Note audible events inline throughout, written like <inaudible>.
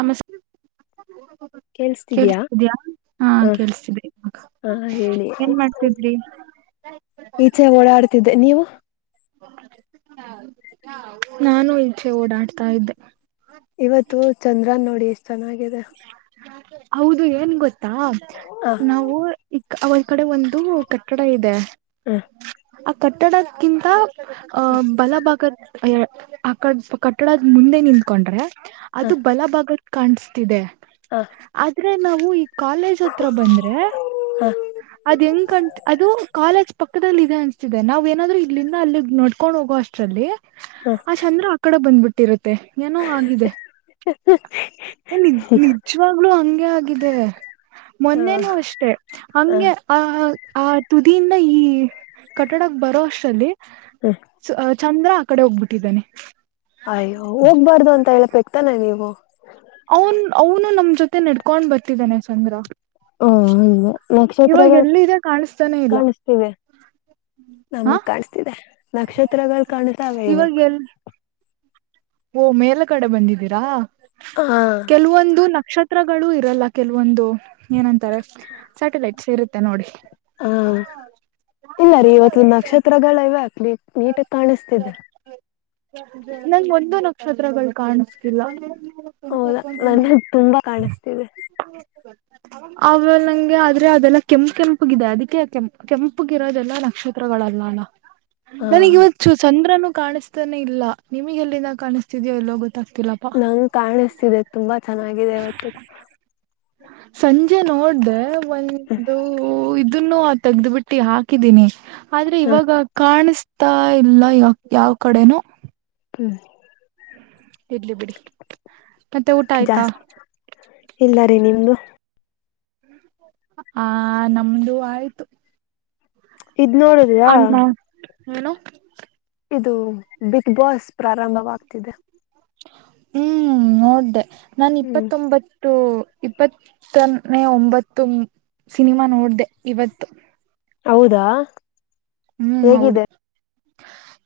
ನಮಸ್ಕಾರ ಕೇೇಳಸ್ತಿದಯಾ ಹಾ ಹ ಕೇಳಿಸ್ತಿದೆ ಇವಾಗ ಹಾ ಹೇಳಿ ಏನ್ ಮಾಡ್ತಿದ್ರಿ ಈಚೆ ಓಡಾಡ್ತಿದ್ದೆ ನೀವು ನಾನು ಈಚೆ ಓಡಾಡ್ತಾ ಇದ್ದೆ ಇವತ್ತು ಚಂದ್ರನ್ ನೋಡಿ ಎಷ್ಟ್ ಚೆನ್ನಾಗಿದೆ ಹೌದು ಏನ್ ಗೊತ್ತ ಾ <unintelligible> ಹ ನಾವು ಅವ ಈ ಕಡೆ ಒಂದು ಕಟ್ಟಡ ಇದೆ ಹಾ ಆ ಕಟ್ಟಡಕ್ಕಿಂತ ಅ ಬಲಭಾಗದ ಆ ಕ ಕಟ್ಟಡದ ಮುಂದೆ ನಿಂಕೊಂಡ್ರೆ ಅದು ಬಲಭಾಗ ಕಂಡ್ಸ್ ಇದೆ ಹಾ ಅಂದ್ರೆ ನಾವು ಈ ಕಾಲೇಜ್ ಹತ್ರ ಬಂದ್ರೆ ಅದ್ ಹೆಂಗ ಅದು ಕಾಲೇಜ್ ಪಕ್ಕ ಪಕ್ಕದಲ್ಲಿ ಇದೆ ಅನ್ಸ್ತಿದೆ ನಾವ ಏನಾದ್ರು ಇಲ್ಲಿಂದ ಅಲ್ಲಿ ನೋಡ್ಕೊಂಡ್ ಹೋಗೋ ಅಷ್ಟ್ರ ಅಲ್ಲಿ ಹ ಹ ಆ ಚಂದ್ರ ಅಕಡೆ ಬಂದ್ಬಟ್ಟಿರೆ ಮ ಏನೋ ಆಗಿದೆ ನಿ ನಿಜವಾಗ್ಲೂ ಹಂಗೆ ಆಗ ಹೇಗಿದೆ ಮೊನ್ನೇನು ಅಷ್ಟೆ ಹಂಗೆ ಹ ಆ ಆ ತುದಿಯಿಂದ ಈ ಕಟ್ಟಡಕ್ ಬರೋ ಅಷ್ಟಲ್ಲಿ ೌ <unintelligible> ಚಂದ್ರ ಆ ಕಡೆ ಹೋಗ್ಬಿಟ್ಟಿದ್ದಾನನೆ ಆಯ ಹೋಗ್ಬಾರ್ದು ಅಂತ ಹೇಳಬೇಕಕ್ ತ್ತಾನ ನೀವು ಅವನ್ ಅವನು ನಮ್ ಜೊತೆ ನಡ್ಕೊಂಡ್ ಬರ್ತಿದಾನೆ ಸಣ್ವರ ಹ್ಮ ನಕ್ಷತ್ರಗಳ್ ಎಲ್ಲಿದೆ ಕಾಣಿಸ್ತಾನೆ ಇಲ್ಲ ಕಾಣಸ್ತಿವೆ ಹ ನಮಗ್ ಕಾಣಿಸ್ತಿದೆ ನಕ್ಷತ್ರಗಳು ಕಾಣ್ತಾವೇ ಇವಾಗ ಓ ಮೇಲ ಕಡೆ ಬಂದಿದ್ದೀರಾ ಹ ಕೆಲವೊಂದು ನಕ್ಷತ್ ಚಿತ್ರಗಳು ಇರಲ್ಲ ಕೆಲವೊಂದು ಏನಂತಾರೆ ಸ್ಯಾಟಲೈಟ್ಸ್ ಇರುತ್ತೆ ನೋಡಿ ಹಾ ಇಲ್ಲ ರೀ ಇವತ್ತು ನಕ್ಷತ್ರಗಳ ಇವ್ಯಾ ನೀ ನೀಟಗ್ ಕಾಣಿಸ್ತಿದೆ ನ <unintelligible> ನಕ್ಷತ್ರಗಳು ಕಾಣಸ್ತಿಲ್ಲ ಹೌದಾ ನನಗೆ ತುಂಬಾ ಕಾಣಿಸ್ತಿದೆ ಅವ ನಂಗೆ ಆದ್ರೆ ಅದೆಲ್ಲ ಕೆಂಪ್ ಕೆಂಪಗಿದೆ ಅದಕ್ಕೆ ಕೆಂಪ್ ಕೆಂಪಗಿರೋದೆಲ್ಲಾ ನಕ್ಷತ್ರಗಳಲ್ಲ ಅಲ ಹ ಬೆಳಿಗ್ ಇವತ್ತು ಚಂದ್ರನು ಕಾಣಿಸ್ತಾನೆ ಇಲ್ಲ ನಿಮಿಗೆಲ್ಲಿನ ಕಾಣಿಸ್ತೀದಿಯೋ ಎಲ್ಲೋ ಗೊತ್ ನಂಗ್ ಕಾಣಿಸ್ತಿದೆ ತುಂಬಾ ಚೆನ್ನಾಗಿದೆ ಇವತ್ತು ಸಂಜೆ ನೋಡ್ದೆ ಒಂದು ಊ ಇದ್ ಇದನ್ನು ತೆಗ್ದು ಬಿಟ್ಟಿ ಹಾಕಿದೀನಿ ಆದ್ರೆ ಹ ಇವಾಗ ಕಾಣಿಸ್ ತ್ತ ಇಲ್ಲ ಯಾವ್ ಯಾವ ಕಡೆನು ಹ್ಮ ಹ <inaudible> ಇರ್ಲಿ ಬಿಡಿ ಮತ್ತೆ ಊಟ ಆಯ್ತಾ ಜಾಸ್ತಿ ಇಲ್ಲ ರೀ ನಿಮ್ದು ಆ ನಮ್ದು ಆಯ್ತು ಇದ್ ನೋಡದಿಯಾ ಅನ್ನ ಏನು ಇದು ಬಿಗ್ ಬಾಸ್ ಪ್ರಾರಂಭವಾಗ್ತಿದೆ ಹ್ಮ್ ನೋಡ್ದೆ ನಾನು ಹ್ಮ್ ಇಪ್ಪತ್ತೊಂಬತ್ತು ಇಪ್ಪತ್ತನೇ ಒಂಬತ್ತು ಸಿನಿಮಾ ನೋಡ್ಡೆ ಇವತ್ತು ಹೌದಾ ಹ್ಮ್ ಹೌದು ಹೇಗಿದೆ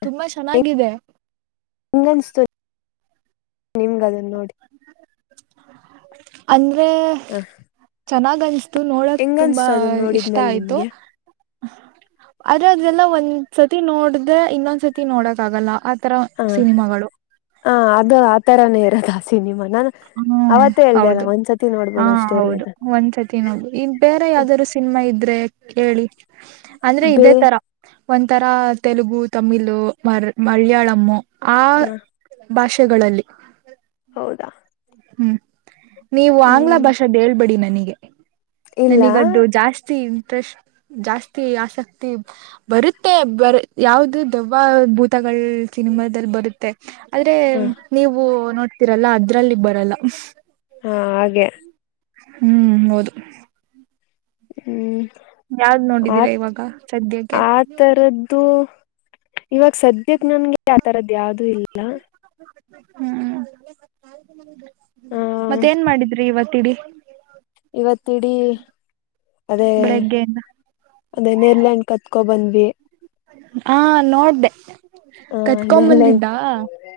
ತುಂಬಾ ಚೆನ್ನಾಗಿದೆ ಹೆಂಗ್ಗನ್ಸ್ತು ನಿಮ್ಗದನ್ ನೋಡಿ ಅಲ್ <unintelligible> ಹ ಚೆನ್ನಾಗ ಅನ್ಸ. ಇವನೊಳಕ್. ಹೆಂಗನ್ಸ್ತು ಅದನ್ನ ನೋಡಿದ್ಮೇಲೆ ನಿಮ್ಗೆ <inaudible> ಇದೆಲ್ಲಾ ಒಂದ್ ಸತಿ ನೋಡಿದ್ರೆ ಇನ್ನೊಂದ ಸತಿ ನೋಡಕ್ ಆಗಲ್ಲ. ಆತರ ಹಾ ಸಿನಿಮಾಗಳು ಹ ಅದು ಆ ತರಾನೆಯಾ. ಅಧಾ ಸಿನಿಮಾ. ನಾನು ಹ್ಮ ಅವತ್ತೇ ಹೇಳ್ದೆ ಅಲ್ಲ ಹೌದು ಒಂದ್ಸತಿ ಹಾ ನೋಡ್ಬೋದು ಅಷ್ಟೇ ರೀ ಹೌದು ಅದ ಒಂದ್ಸತಿ ನೋಡು ಈ ಬೇರೆ ಯಾವುದಾದ್ರೂ ಸಿನಿಮಾ ಇದ್ರೆ. ಕೇಳಿ. ಅಂದ್ರೆ ಬೇ ಇದೆ ತರಾ. ಒಂಥರಾ ತೆಲುಗು ತಮಿಳ್ ಮರ್ ಮಲಯಾಳಂ ಆ ಹ ಭಾಷ್ ಗಳಲ್ಲಿ. ಹೌದಾ. ಹ್ಮ್. ನೀವು ಆಂಗ್ಲ ಹ್ಮ್ ಭಾಷಾದ ಹೇಳ್ಬೇಡಿನೆ. ನಿಗೆ. ಇಲ್ಲ ನನಿಗದ್ದು ಜಾಸ್ತಿ. ಜಾಸ್ತಿ ಆಸಕ್ತಿ ಬರುತ್ತೆ ಬರ ಯಾವದು ದೆವ್ವ ಭೂತಗಳ್ ಸಿನಿಮಾದಲ್ಲಿ ಬರುತ್ತೆ. ಆದ್ರೆ ಹ ನೀವು ನೋಡಿ. ಆಗ್ತಿರಲ್ಲಾ ಅದ್ರಲ್ಲಿ ಬ. ಎಲ್ಲ. ಹಾ ಹಾಗೆ. ಹ್ಮ್ ಹೌದು. ಹ್ಮ್. ಯಾವ್ದ್ ಆ ನೋಡಿದೀರಾ ಇವಾಗ ಸದ್ಯಕ್ಕೆ. ಆ ತರದ್ದು ಇವಾಗ ಸದ್ಯಕ್ ನನ್ಗೆ ಆತರದ. ಯಾವ್ದೂ ಇಲ್ಲ. ಹ್ಮ್. ಆ ಮತ್ತೆ ಏನ್ ಮಾಡಿದ್ರಿ ಇವತ್ತ ಇಡೀ. ಇವತ್ತ ಇಡೀ ಅದೇ ಬೆಳಗ್ಗೆಯಿಂದ ಅದೇ ನೆರ್ಲೆಹನ್ ಕತ್ಕೊಬಂದ. ವೆ. <inaudible> ಹಾ ನೋಡ್ದೆ. ಆ ನೇರ್ಲೆಹಣ್ ಕತ್ಕೊಂಬಂದಿದ್ದಾ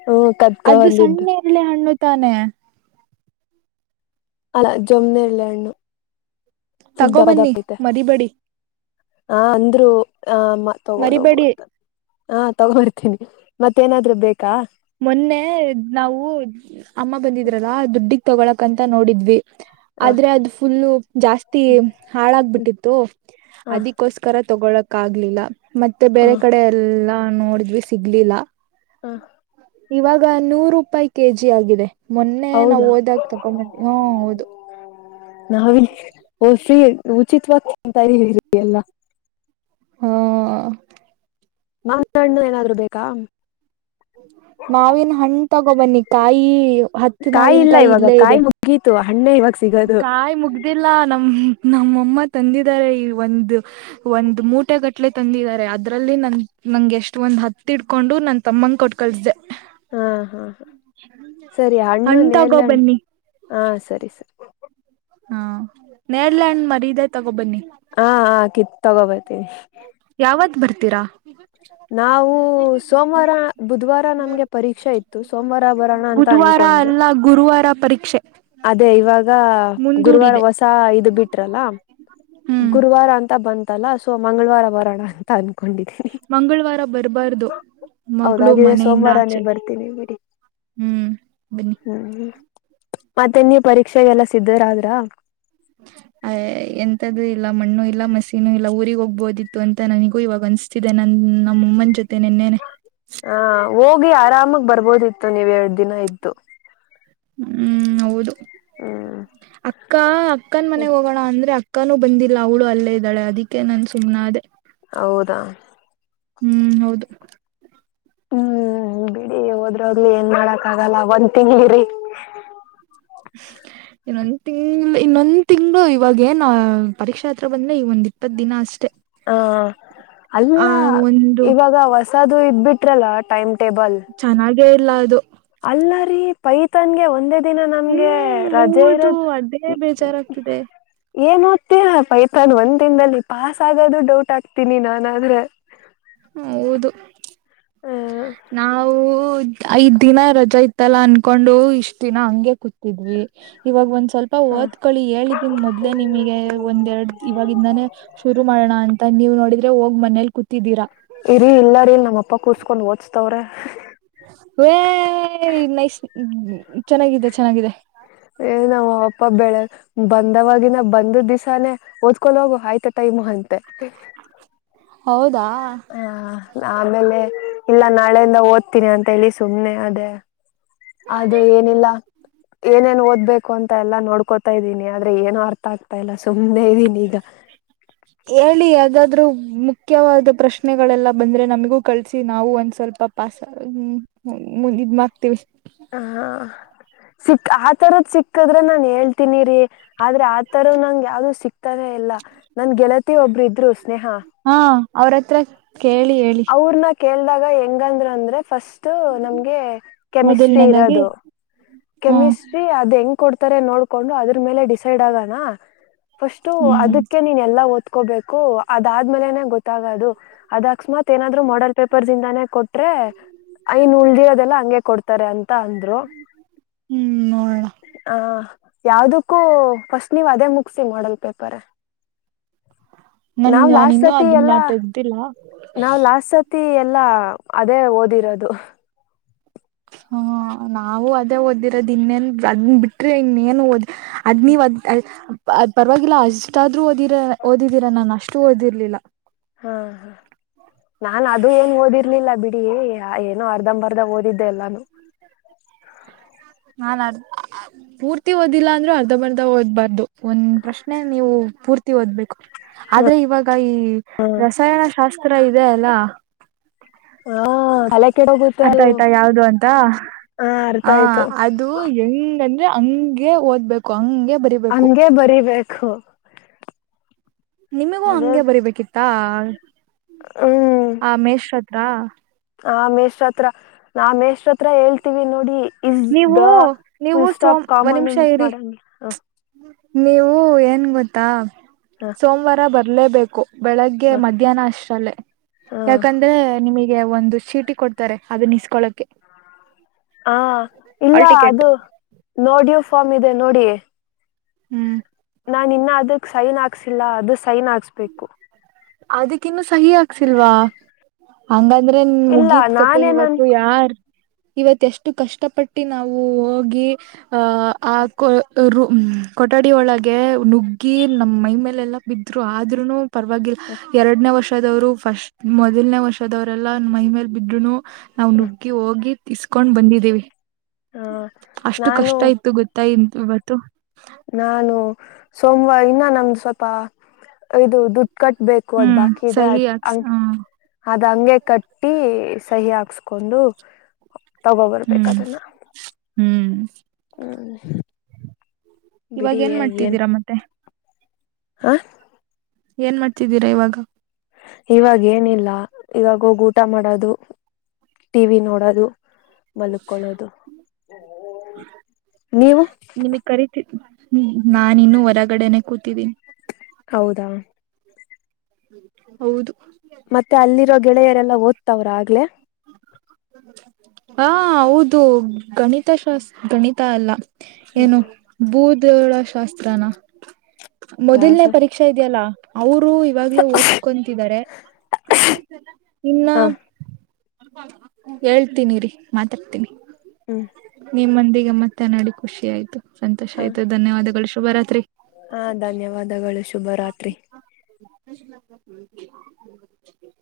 ಹ್ಮ್ ಕತ್ಕೊ ಅದು ಬಂದಿದ್ದು ಸಣ್ಣನೆರ್ಲೆ ಹಣ್ಣು. ತಾನೆ. ಅಲ್ಲಾ ಜೊಮ್ಮನೆರ್ಲೆಹಣ್ಣು. ತಗೋಬನ್ನಿ ಮರಿಬಡಿ. ಹ ಅಂದ್ರು. ಹಮ್ಮ ತಗೊಂಡ್ ಹೋಗುವ ಮರಿಬೇಡಿ ಅಂತ ಹಾ ತಗೊಂಡಿರ್ತೀನಿ. ಮತ್ತೇನಾದ್ರರು ಬೇಕು. ಮೊನ್ನೆ ನಾವು ಅಮ್ಮ ಬಂದಿದ್ರಲ್ಲಾ ದುಡ್ಡಿ. ತಗೊಕಕ್ ಅಂತ ನೋಡಿದ್ವಿ. ಹ ಆದ್ರೆ ಅದು ಫುಲ್ಲ. ಜಾಸ್ತಿ ಹಾಳಾಗಬಿಟ್ಟಿತ್ತು ಹ ಅದಕ್ಕೋಸ್ಕರ. ತಗೊಳಕಾಗ್ಲಿಲ್ಲಾ. ಮತ್ತೆ ಹ ಬೇರೆ ಕಡೆ ಎಲ್ಲಾ. ನೋಡಿದ್ವಿ ಸಿಗ್ಲಿಲ್ಲ ಹಾ. ಇವಾಗ ನೂರು ರೂಪಾಯಿ ಕೆಜಿ ಆಗಿದೆ ಮೊನ್ನೆ ಹೌದಾ ನಾವವು ಓದಾಗ ತಗೊಬನ್ನಿ ಹಾ ಹೌದು. ನಾವಿ್ರೀ ಉಚಿತವಾಗಿಂತ ಇರ ಎಲ್ಲ. ಹ್ಮ. ನಮ್ಮಣ್ಣ ಏನಾದ್ರು ಬೇಕು. ಬ. ಮಾವಿನ ಹಣ್ಣ್ ತಗೋ ಬನ್ನಿ ಕಾಯಿ. ಹತ್ತು ಕಾಯಿ ಇಲ್ಲ ಮಾವಿನಕಾಯಿ ಇವಾಗ ಇಲ್ಲೇ ಕಾಯಿ ಇದೆ ಮುಗಿ. ಹಣ್ಣ ಇವ. ಕಾಯಿ ಮುಗ್ದಿಲ್ಲ ನಮ. ನಮ್ಮಮ್ಮ ತಂದಿದ್ದಾರೆ ಈ ಒಂದು ಒಂದು ಮೂಟೆ ಗಟ್ಲೆ ತಂದಿದ್ದಾರೆ ಅದ್ರಲ್ಲಿ ನನ್ ನಂಗೆ ಎಷ್ಟ ಒಂದ್ ಹತ್ತಿಡ್ಕೊಂಡು ನನ್ ತಮ್ಮನ್ ಕೊಟ್ಟ ಕಳಸ್ದಿದೆ. ಹಾ ಹಾ ಹಾ ಸರಿ ಹಣ್ಣು ಹಣ್ ತಗೋ ನೆಲ್ಲಣ ಬನ್ನಿ ಹಾ ಸರಿ ಸರಿ. ಹಾ. ನೆರ್ಲೆಹಣ್ ಮರಿ ಇದೇ ತಗೋಬನ್ನಿ. ತಗೋಬರ್ತೀಿ. ಯಾವತ್ ಬರ್ತೀರಾ. ನಾವು ಸೋಮವಾರ ಬುಧ್ವಾರ ನಮ್ಗೆ ಪರೀಕ್ಷೆ ಇತ್ತು ಸೋಮವಾರ ಬರೋಣ ಅಂತ ಬುಧವಾರ ಅನ್ಕೊಂಡೆ. ಅಲ್ಲ ಗುರುವಾರ ಪರೀಕ್ಷೆ ಅದೇ ಇವಾಗ ಗುರುವಾರ ಮುಂದೂಡಿದೆ ಹೊಸ ಇ ಬಿಟ್ರಲ್ಲ ಹ್ಮ್ ಗುರುವಾರ ಅಂತ. ಬಂದ. ಲ್ಲ ಸೊ ಮಂಗಳವಾರ ಬರೋಣ. ತನ್ು. ಮಂಗಳವಾರ ಬರ್ಬಾರ್ದು ಮಗಳು ಹೌದಾಗಿದ್ರೆ ಮನೆಯಿಂದ ಸೋಮವಾರಾನೇ ಆಚೆ ಬರ್ತೀನಿ ಬಿಡಿ ಹ್ಮ್ ಬನ್ನಿ ಹ್ಮ್ ಮತ್ತೆ ನೀ ಪರೀಕ್ಷೆಗೆಲ್ಲ ಸಿದ್ದರಾದ್ರ ಅ್ ಎಂತದೂ ಇಲ್ಲ ಮಣ್ಣು ಇಲ್ಲ ಮಸೀನೂ ಇಲ್ಲ ಊರಿರಿಗೆ ಹೋಗ್ಬೋದಿತ್ತು ಅಂತ ನನಿಗೂ ಇವಾಗ ಅನ್ಸ್ತಿದೆ ನನ್ ನಮ್ಮಮ್ಮನ ಜೊತೆ ನಿೆನ್ನೆ ಹ ಹೋಗಿ ಆರಾಮಾಗ ಬರ್ಬೋದಿತ್ತು ನೀವ್ ಎರಡ್ ದಿನ ಇದ್ದು ಹ್ಮ್ ಹೌದು ಹ್ಮ್ ಅಕ್ಕ ಅಕ್ಕನ್ ಮನೆಗ್ ಹೋಗೋಣ ಅಂದ್ರೆ ಅ ಅಕ್ಕಾನೂ ಬಂದಿಲ್ಲ ಅವಳು ಅಲ್ಲೇ ಇದಾಳೆ ಅದಿಕ್ಕೆ ನನ್ ಸು್ನೆ ಅದೇ ಹೌದಾ ಹ್ಮ್ ಹೌದು ಹ್ಮ್ ಬಿಡಿ ಹೋದ್ರ ಹದ್ಲಿ ಏನ್ ಮಾಡಕ್ ಆಗಲ್ಲ ಒಂದ್ ತಿಂಗಿರಿ ಇನ್ನೊಂದ್ ತಿಂಗ್ಳ ಇನ್ನೊಂದ್ ತಿಂಗ್ಗಳು ಇವಾಗ ಏನ್ ಪರೀಕ್ಷಾ ಹತ್ರ ಬಂದ್ರೆ ಈ ಒಂದ್ ಇಪ್ಪತ್ ದಿನ ಅಷ್ಟೆ ಹಾ ಅಲ್ಲ ಆ ಒಂದು ಇವಾಗ. ಅದು ಇ ಬಿಟ್ರಲ್ಲ ಟೈಮ್. ಟೇಬಲ್. ೇ ಇಲ ಅದು ಅಲ್ಲರಿೀ ಪೈತನ್ಗೆ ಒಂದೇ ಿನ ನಮ್ಗೆ ಹ್ಮ್ ರಜೆ ಹೌದು ಇರೋದು ಅದೇ ಬೇಜಾರಾಗ್ತಿದೆ ಏನ್ ಓದ್ತೀರ ಪೈತನ್ ಒಂದ್ ದಿನದಲ್ಲಿ ಪಾಸ್ ಆಗದು ಡೌಟ್ ಆಗ್ತೀನಿ ನಾನನ್ ಆದ್ರೆ ಹ ಹೌದು ಹ್ಮ್ ನಾವು ಐದ್ ದಿನ ರಜಾ ಇತ್ತಲ್ಲ ಅನ್ಕೊಂಡು ಇಷ್ಟ ದಿನ ಹಂಗೆ ಕೂತಿದ್ವಿ ಇವಾಗ ಒಂದ್ ಸ್ವಲ್ಪ ಹ್ಮ ಓದ್ಕಳಿ ಹೇಳಿದೀನ ಮೊದ್ಲೇ ನಿಮಗೆ ಒಂದ್ೆರಡು ಇವಾಗಿವಾಗಿಂದಾನೇ ಶುರು ಮಾಡೋಣ ಅಂತ ನೀವು ನೋಡಿದ್ರೆ ಹೋಗ್ ಮನೇಲಿ ಕೂತಿದ್ದೀರಾ ಇ ರೀ ಇಲ್ಲ ರೀ ನಮ್ಮ ಅಪ್ಪ ಕೂಸ್ಕೊಂಡ ಹಓದ್ ಹಚ್ತವ್ರ ೇ ನೈಸ್ ಚೆನ್ನಾಗಿದೆ ಚೆನ್ನಾಗಿದೆ ಏ ನಾವ ಅಪ್ಪ ಬೆಳೆ ಬಂದವಾಗಿವಾಗಿನ ಬಂದ ದಿವಸಾನೇ ಓದ್ಕೊೊಂಡ ಹೋಗು ಆಯ್ತಾ ಟೈಮ್ ಅಂತೆ ಹೌದಾ ಹಾ ಆಮೇಲೆ ಇಲ್ಲ ನಾಳೆಯಿಂದ ಓದ್ತೀನಿ ಅಂತ ಹೇಳಿ ಸುಮ್ನೆ ಅದೇ ಅದು ಏನಿಲ್ಲ ಏನೇನು ಓದ ಹ ಬಬೇಕು ಅಂತ ಎಲ್ಲಾ ನೋಡ್ಕೋತಾ ಇದೀನಿ ಆದ್ರೆ ಏನನು ಅರ್ಥ ಆಗ್ತಾ ಇಲ್ಲ ಸುಮ್ಮ್ನೆ ಇದ್ದೀನಿ ಈಗ ಹೇಳಿ ಯದಾದ್ರೂ ಮುಖ್ಯವಾದ ಪ್ರಶ್ನೆಗಳೆಲ್ಲ ಬಂದ್ರೆ ನಮಗೂ ಕಳ್ಸಿ ನಾವು ಒಂದ್ ಸ್ವಲ್ಪ ಪಸ್್ಮ ಇದ್ ಮಾಡ್ತೀವಿ ಹ ಸಿಕ್ ಆತರದ ಸಿಕ್ಕದ್ರ ನಾನ್ ಹೇಳ್ತಿನಿರಿ ಆದ್ರೆ ಆತರ ನಂಗ ಯಾವ್ದು ಸಿಕ್ ತಾನೇ ಇಲ್ಲಾ ನನ್ ಗೆಳತಿ ಒಬ್ಬರು ಇದ್ರು ಸ್ನೇಹ ಹಾ ಅವ್ರ ಹತ್ರ ಕೇಳಿ ಹೇಳಿ ಇಾಗ ಹೆಂಗಂದ್ರ ಅಂದ್ರೆ ಫಸ್ಟ್ ಥೂ ನಮ್ಗೆ ಕೆಮಿಸ್ಟ್ರಿ ಮೊದಲನೇದಾಗಿ ಇರೋದು ಹ್ಮ ಕೆಮಿಸ್ಟ್ರಿ ಅದೇ ಹೆಂಗ್ ಕೊಡ್ತಾರೆ ನೋಡ್ಕೊಂಡು ಅದ್ರ ಮೇಲೆ ಡಿಸೈಡ್ ಆಗಣ ಫಸ್ಟು ಹ್ಮ್ ಅದಕ್ಕೆ ನೀನೆ ಎಲ್ಲ ಓದ್ ಕುತ್ಕೋಬೇಕು ಅದಾದ್ಮೇಲೆನೆ ಗೊತ್ತಾಗದು ಅದ ಅಕಸ್ಮತ್ ಏನಾದ್ರು ಮಾಡಲ್ ಪೇಪರ್ಸ್ ಇಂದಾನೇ ಕೊಟ್ರೆ ಐನ್ ಉಳ್ದಿರೋದೆಲ್ಲಾ ಹಂಗೆ ಕೊಡ್ತಾರೆ ಅಂತ ಅಂದ್ರು. ಹ್ಮ್ ನೋಡೋಣ ಹ ಯಾವ್ದಕ್ಕೂ ಫಸ್ಟ್ ನೀವ್ ಅದೇ ಮುಗಸಿ ಮಾಡಲ್ ಪೇಪರ್. ನನ್ ನಾವ್ ನಾನ್ ಲಾಸ್ಟ್ ಇನ್ನುೂ ಸತಿ ಅದಿನ ಎಲ್ಲಾ ತೆಗೆದಿಲ್ಲ. ನಾವ್ ಲಾಸ್ಟ್ ಸತಿ ಎಲ್ಲಾ ಅದೇ ಓದಿರೋದು. ಹಾ ನಾವು ಅದೇ ಓದಿರೋದ ಇನ್ನೇನ್ ಅದ ಬಿಟ್ರಿ ಇನ್ನೇನ್ ಓದಿ ಅದ್ ನೀವದ ಅದ್ ಪರವಾಗಿಲ್ಲ ಅಷ್ಟಾದ್ೂ ಓದಿರ ಓದಿದೀರಾ ನಾನನ್ ಅಷ್ಟು ಓದಿರ್ಲಿಲ್ಲ ಹ ನಾನ್ ಅದು ಏನ್ ಓದಿರ್ಲಿಲ್ಲ ಏನೋ ಅರ್ಧಂಬರ್ದ ಓದಿದ್ದೆ ಎಲ್ಲಾನು ನಾನ್ ಅರ್ಧ ಪೂರ್ತಿ ಓದಿಲ್ಲ ಅಂದ್ರೂ ಅರ್ಧ ಬರ್ಧ ಓದ್ಬಾರ್ದು ಒಂದ್ ಪ್ರಶ್ನೆ ನೀವು ಪೂರ್ತಿ ಓದ್ಬೇಕು ಆದ್ರೆ ಇವಾಗ ಕ ಈ ಹ್ಮ ರಸಾಯನ ಶಾಸ್ತ್ರ ಇದೆ ಅಲ್ಲಾ. ಹಾ ತಲೆ ಕಡ ಹೋಗುತ್ತ ಅದು ಆಯ್ತಾ ಯಾವ್ದು ಅಂತ ಹ ಅರ್ಥ ಆ ಆಯ್ತು. ಅದು ಹೆಂಗಂದ ಹಂಗೆ ಓದ್ಬೇಕು ಹಂಗೆ ಬರಿಬೇಕು ಹಂಗೆ ಬರಿಬೇಕ ಥೋ ನಿಮಗೂ ಹಂಗೆ ಬರಿಬೇಕಿತ್ತು ಹಾ ಹ್ಮ್ ಆ ಮೇಷ ಆ ಆ ಮೇಷ್ರ ಹತ್ರ ನಾ ಮೇಷ್ರ ಹತ್ರ ಹೇಳ್ತೀವಿ ನೋಡಿ ಇಸ್ ನೀವು ದ ನೀವು ಫುಲ್ಸ್ಟಾಪ್ ಸೋಮ್ ಒಂದ್ ಕಾಮನೂ ನಿಮಿಷ ಮಿಸ್ ಇರಿ ಮಾಡಂಗ ನೀವು ಏನ್ ಗೊತ್ತಾ ಹ ಸೋಮವಾರ ಬರ್ ಇರಲೇಬೇಕು. ಬೆಳಗ್ಗೆ ಹ ಮಧ್ಯಾಹ್ನ ಅಷ್ಟಲ್ಲೇ ಹ ಯಾಕಂದ್ರೆ ನಿಮಗೆ ಒಂದು ಶಿಟಿ ಕೊಡ್ತಾರೆ ಅದನ್ನ ಇಸ್ಕೊಳಕ್ಕೆ. ಹಾ ಇಲ್ಲ ಹಾಲ್ ಟಿಕೆಟ್ ಅದು ನೋಡಿಯೂ ಫಾರ್ಮ್ ಇದೆ ನೋಡಿ. ಹ್ಮ್ ನಾನಿನ್ನ್ ಅದಕ ಸೈನ್ ಹಾಕ್ಸಿಲ್ಲ ಅದು ಸೈನ್ ಹಾಸ್ಬೇಕು. ಅದಕ್ಕಿನ್ನು ಸಹಿ ಆಕ್ಸಿಲ್ವಾ ಹಂಗಾ ಅಂದ್ರೆನ್ ಇಲ್ಲ ಮುಗೀತ್ ಕತೆ ನಾನೇ ನನ್ ಇವತ್ತು ಯಾರ್ ಇವತ್ ಎಷ್ಟ ಕಷ್ಟಪಟ್ಟಿ ನಾವು ಹೋಗಿ ಆ ಆ ಕೊ. ರು ಕೊಠಡಿ ಒಳಗೆ ನುಗ್ಗಿ ನಮ್ಮ್ ಮೈ ಮೇಲೆ ಎಲ್ಲ ಬಿದ್ರು ಆದ್ರುನು ಪರವಾಗ್ ಎರ್ಡ್ನೇ ವರ್ಷ. ವರ್ಷದವ್ರು ಫಸ್ಟ್ ಮೊದಲನೇ ವರ್ಷದವರೆಲ್ಲ ಮೈ ಮೇಲೆ ಬಿದ್ರೂನು. ನಾವ್ ನುಗ್ಗಿ ಹೋಗಿ. ಇಸ್ಕೊಂಡ್ ಬಂದಿದ್ದೀವಿ. ನಾನು ಅಷ್ಟು ನಾನು ಕಷ್ಟ ಇತು ಗೊತ್ತಾ ಇ ಇವತ್ತು ನಾನು ಸೋಮ್ವಾರ ಇನ್ನ ನನ್ ಸ್ವಲ್ಪ ಇದು ದು ಕಟ್ಬೇಕು ಅದ್ ಹ್ಮ್ ಬಾಕಿ ಇದೆ ಸಹಿ ಅದ್ ಹಾಕ್ಸ್ ಹ್ಮ್ ಆದ್ ಹಂಗೆ ಕಟ್ಟಿ ಸಹಿ ಹಾಕ್ಸ್ಕೊಂಡು. ತಗೊ ಬರ್ಬೇಕ್ ಹ್ಮ್ ಅದನ್ನ. ಹ್ಮ್ ಹ್ಮ್ ಇವಾಗ್ ಏನ್ ಮಾಡ್ತಿದ್ದೀರಾ ಮತ್ತೆ. ಹ ಏನ್ ಮಾಡ್ತಿದ್ದೀರಾ ಇವಾಗ. ಇವಾಗ್ ಏನಿಲ್ಲ ಇವಾಗ್ ಹೋಗ್ ಊಟ ಮಾಡದು ಟಿವಿ ನೋಡದು. ಮಲ್ಕೊಳ್ಳೋದು ನೀವು ನಿಮಿಗ್ ಕರಿತೀ. ಹ್ಮ್ ನಾನಿನು ಹೊರಗಡೆನೆ ಕೂತಿದ್ದೀನಿ. ಹೌದಾ ಹೌದು ತವ್ರ ಆಗ್ಲೇ. ಹಾ ಹೌದು ಗಣಿತ ಶಾಸ್ ಗಣಿತ ಅಲ್ಲ. ಹ್ಮ್ ಏನು ಬೂದ್ ದೇವ್ಳ ಶಾಸ್ತ್ರಾನ. ಯಾವ ಮೊದಲ್ನೇ ಪರೀಕ್ಷೆ ಇದೆಯಲ್ಲಾ ಅವರು ಇವಾಗ್ಲೇ ಓದ್ಕೊಂತಿದ್ದಾರೆ. ಇನ್ನ ಹ ಹೇಳ್ತೀನಿರೀ ಮಾತಾಡ್ತೀನಿ. ಹ್ಮ್ ನಿಮ್ಮಂದಿಗೆ ಮಾತನಾಡಿ ಖುಷಿ ಆಯ್ತು. ಸಂತೋಷ ಆಯ್ತು ಧನ್ಯವಾದಗಳು ಷ್ ಬರಾತ್ರಿ ಹಾ ಧನ್ಯವಾದಗಳು ಶುಭ ರಾತ್ರಿ <inaudible>